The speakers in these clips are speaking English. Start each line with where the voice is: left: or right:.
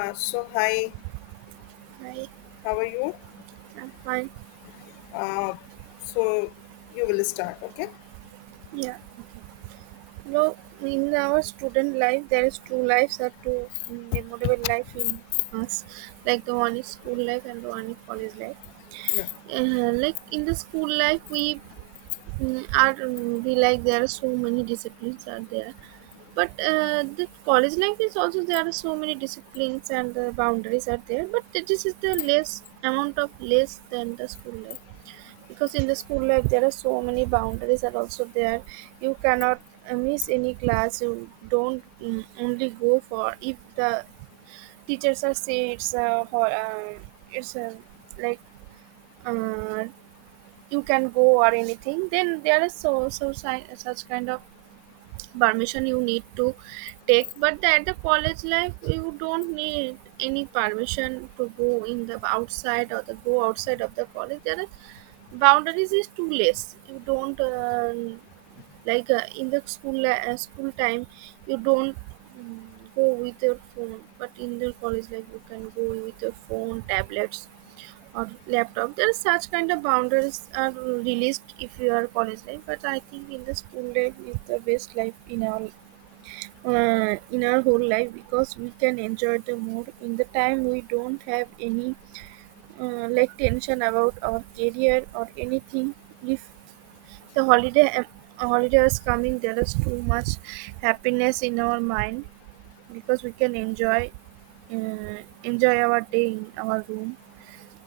left: So hi,
right: I
left: how are you?
right: am fine.
left: Uh, so you will start, okay?
right: Yeah. No, in our student life, there is two lives or two memorable life in us. Like the one is school life and the one is college life.
left: Yeah.
right: Like in the school life, we there are so many disciplines are there, but the college life is also there are so many disciplines and the boundaries are there. But this is the less amount of less than the school life. Because in the school life there are so many boundaries are also there, you cannot miss any class, you don't only go for if the teachers are say it's a it's a like uh, you can go or anything, then there is such kind of permission you need to take. But at the college life you don't need any permission to go in the outside or the go outside of the college, there are boundaries is too less. You don't like in the school time you don't mm, go with your phone, but in the college life you can go with your phone, tablets or laptop. There are such kind of boundaries are released if you are college life. But I think in the school life is the best life in our whole life, because we can enjoy the more in the time. We don't have any like tension about our career or anything. If the holiday is coming there is too much happiness in our mind, because we can enjoy uh, enjoy our day in our room.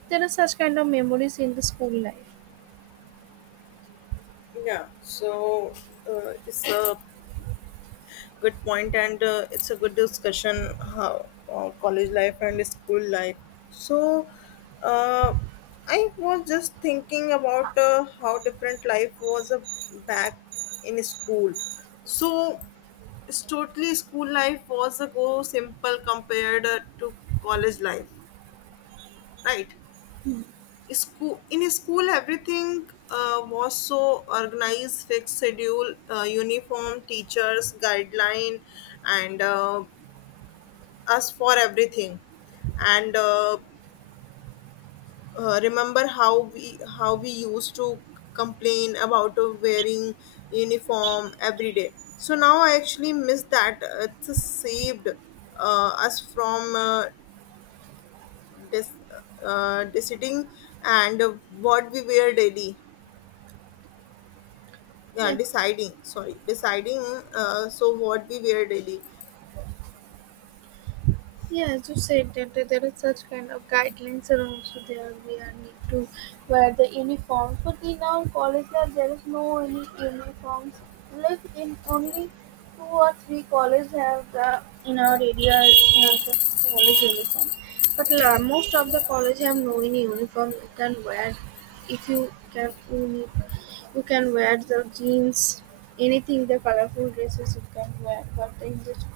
right: There are such kind of memories in the school life.
left: Yeah. So it's a good point, and it's a good discussion how college life and school life. So uh, I was just thinking about how different life was back in school. So it's totally school life was a go simple compared to college life, right? school in school everything was so organized, fixed schedule, uniform, teachers guideline, and us for everything. And remember how we used to complain about wearing uniform every day. So now I actually miss that. It saved us from dis- deciding and what we wear daily. Yeah,
right: Yeah.
left: deciding, sorry, deciding. So what we wear daily.
right: Yeah, as you said that there is such kind of guidelines are also there. We are need to wear the uniforms, but in our college lab there is no any uniforms. Like in only 2 or 3 colleges have the in our area have the college uniform, but la, most of the college have no any uniform. You can wear if you can you need you can wear the jeans, anything the colorful dresses you can wear. But in this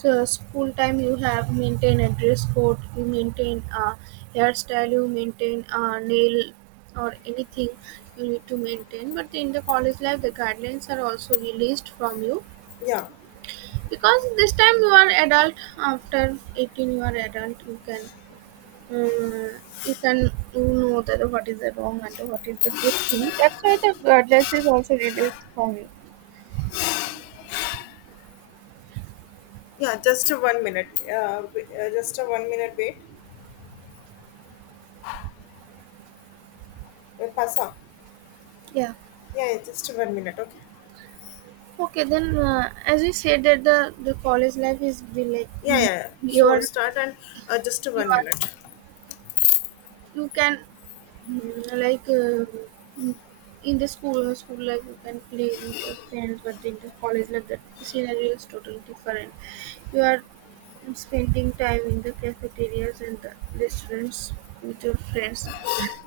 right: so school time you have maintain a dress code, you maintain a hairstyle, you maintain a nail or anything you need to maintain. But in the college life, the guidelines are also released from you
left: Yeah,
right: because this time you are adult. After 18, you are adult. You can uh, you can you know that what is the wrong and what is the good thing. That's why the guidelines is also released from you.
left: yeah, just a 1 minute. Just a 1 minute, wait. Will pass.
right: Yeah.
left: Yeah, yeah, just a 1 minute. Okay.
right: Okay, then as you said that the college life is be like
left: Yeah, yeah,
right: mm,
left: yeah.
right: you
left: So
right: are
left: start and just a
right: you
left: one
right: are
left: minute.
right: you can like mm, in the school life you can play with your friends, but in the college life that scenario is totally different. You are spending time in the cafeterias and the restaurants with your friends.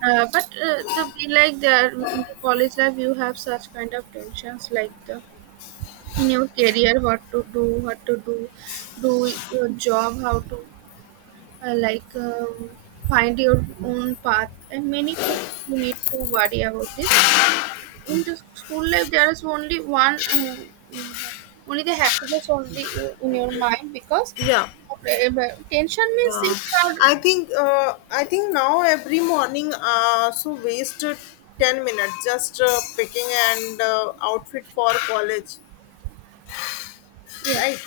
right: But the be like there in the college life you have such kind of tensions like the in your career what to do do your job how to uh, like um, find your own path and many things you need to worry about this. In the school life there is only one, only the happiness only in your mind because
left: Yeah,
right: tension means if
left: uh,
right: you are
left: I think uh, I think now every morning so wasted 10 minutes just picking and outfit for college,
right: yeah.
left: right?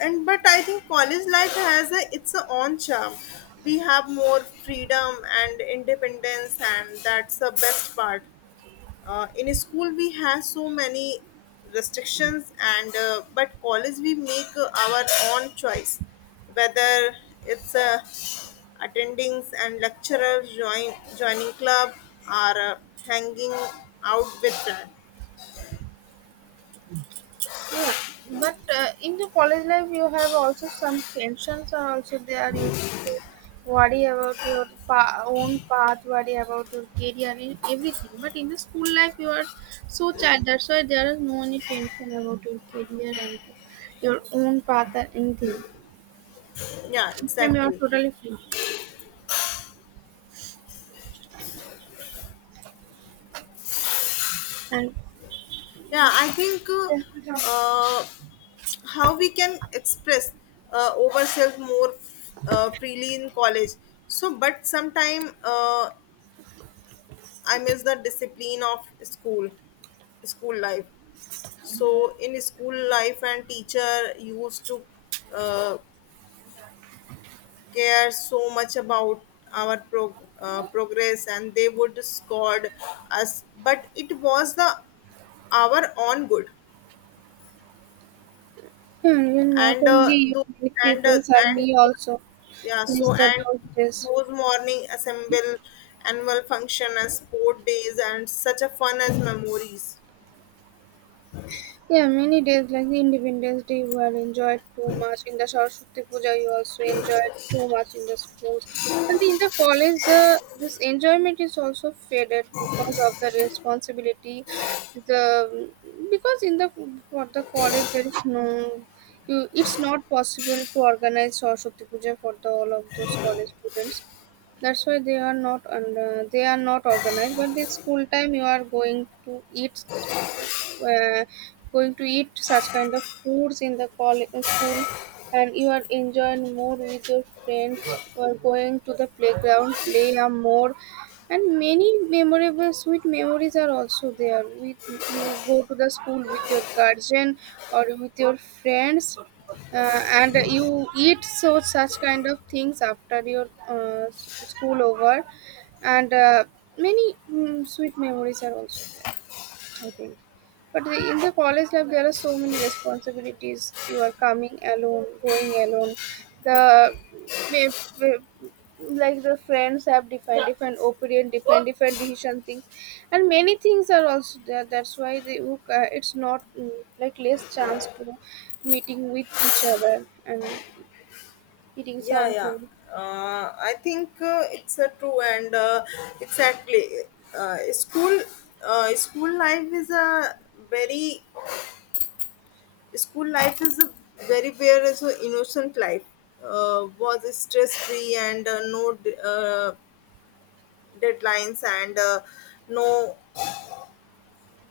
left: And but I think college life has a, its a own charm. We have more freedom and independence, and that's the best part. In school we have so many restrictions and but college we make our own choice, whether it's attendings and lecturers, joining club or hanging out with friends.
right: Yeah, but in the college life, you have also some tensions, are also there. You have to worry about your own path, worry about your career, and everything. But in the school life, you are so child. That's why there is no any tension about your career and your own path or anything.
left: Yeah,
right: This time you are
left: exactly.
right: totally free, and
left: yeah i think uh,
right: hmm,
left: uh, how we can express ourselves more freely in college. So but sometime I miss the discipline of school school life. So in school life and teacher used to uh, care so much about our progress, and they would scold us, but it was the our own good.
right: you not
left: And
right: only you,
left: those
right: many
left: and uh,
right: people, are
left: and
right: me also
left: yeah
right: miss
left: so
right: the
left: and
right: those days.
left: those morning assemble, annual function as sport days and such a fun as memories.
right: Yeah, many days like the Independence Day were enjoyed too much. In the Saraswati Puja, you also enjoyed too much in the schools. And in the college, the this enjoyment is also faded because of the responsibility. The because in the for the college there is no, you it's not possible to organize Saraswati Puja for the all of those college students. That's why they are not under, they are not organized. But in school time, you are going to eat were going to eat such kind of foods in the college in school, and you are enjoying more with your friends or going to the playground play a more, and many memorable sweet memories are also there with you go to the school with your guardian or with your friends, and you eat so such kind of things after your school over, and many sweet memories are also there I think. But in the college life, there are so many responsibilities. You are coming alone, going alone. The we- we- like the friends have different different opinion, different different decision things, and many things are also there. That's why they it's not like less chance to meeting with each other and eating
left: Yeah, yeah.
right: something.
left: I think it's a true, and exactly uh, school school life is a very school life is a very very so innocent life. Was stress free and no deadlines and no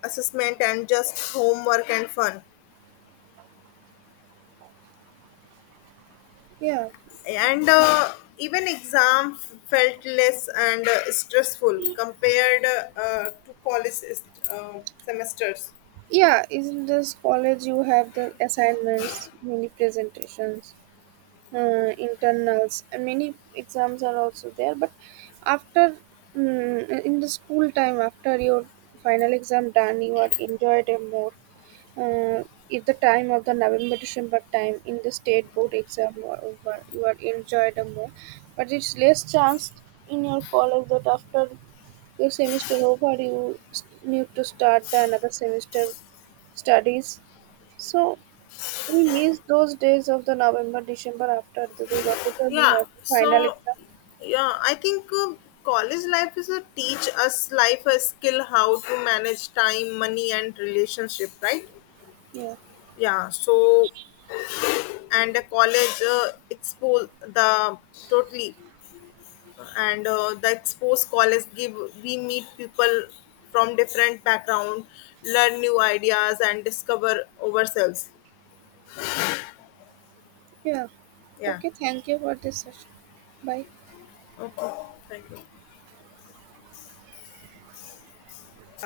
left: assessment, and just homework and fun.
right: Yeah.
left: And even exam felt less and stressful compared to college uh, semesters.
right: Yeah, in not this college you have the assignments, many presentations. Uh, internals and many exams are also there, but after in the school time after your final exam done you are enjoyed it more, uh, if the time of the november december time in the state board exam were over you are enjoyed it more, but it's less chance in your college that after your semester over you need to start the another semester studies. So we miss those days of the November, December after the Durga Puja. We
left: Yeah,
right: have the final
left: so
right: exam.
left: yeah I think college life is a teach us life a skill how to manage time, money and relationship, right?
right: Yeah.
left: Yeah, so and the college expose the totally, and the expose college give we meet people from different background, learn new ideas and discover ourselves.
right: Yeah.
left: Yeah,
right: Okay, thank you for this session. Bye.
left: okay, thank you.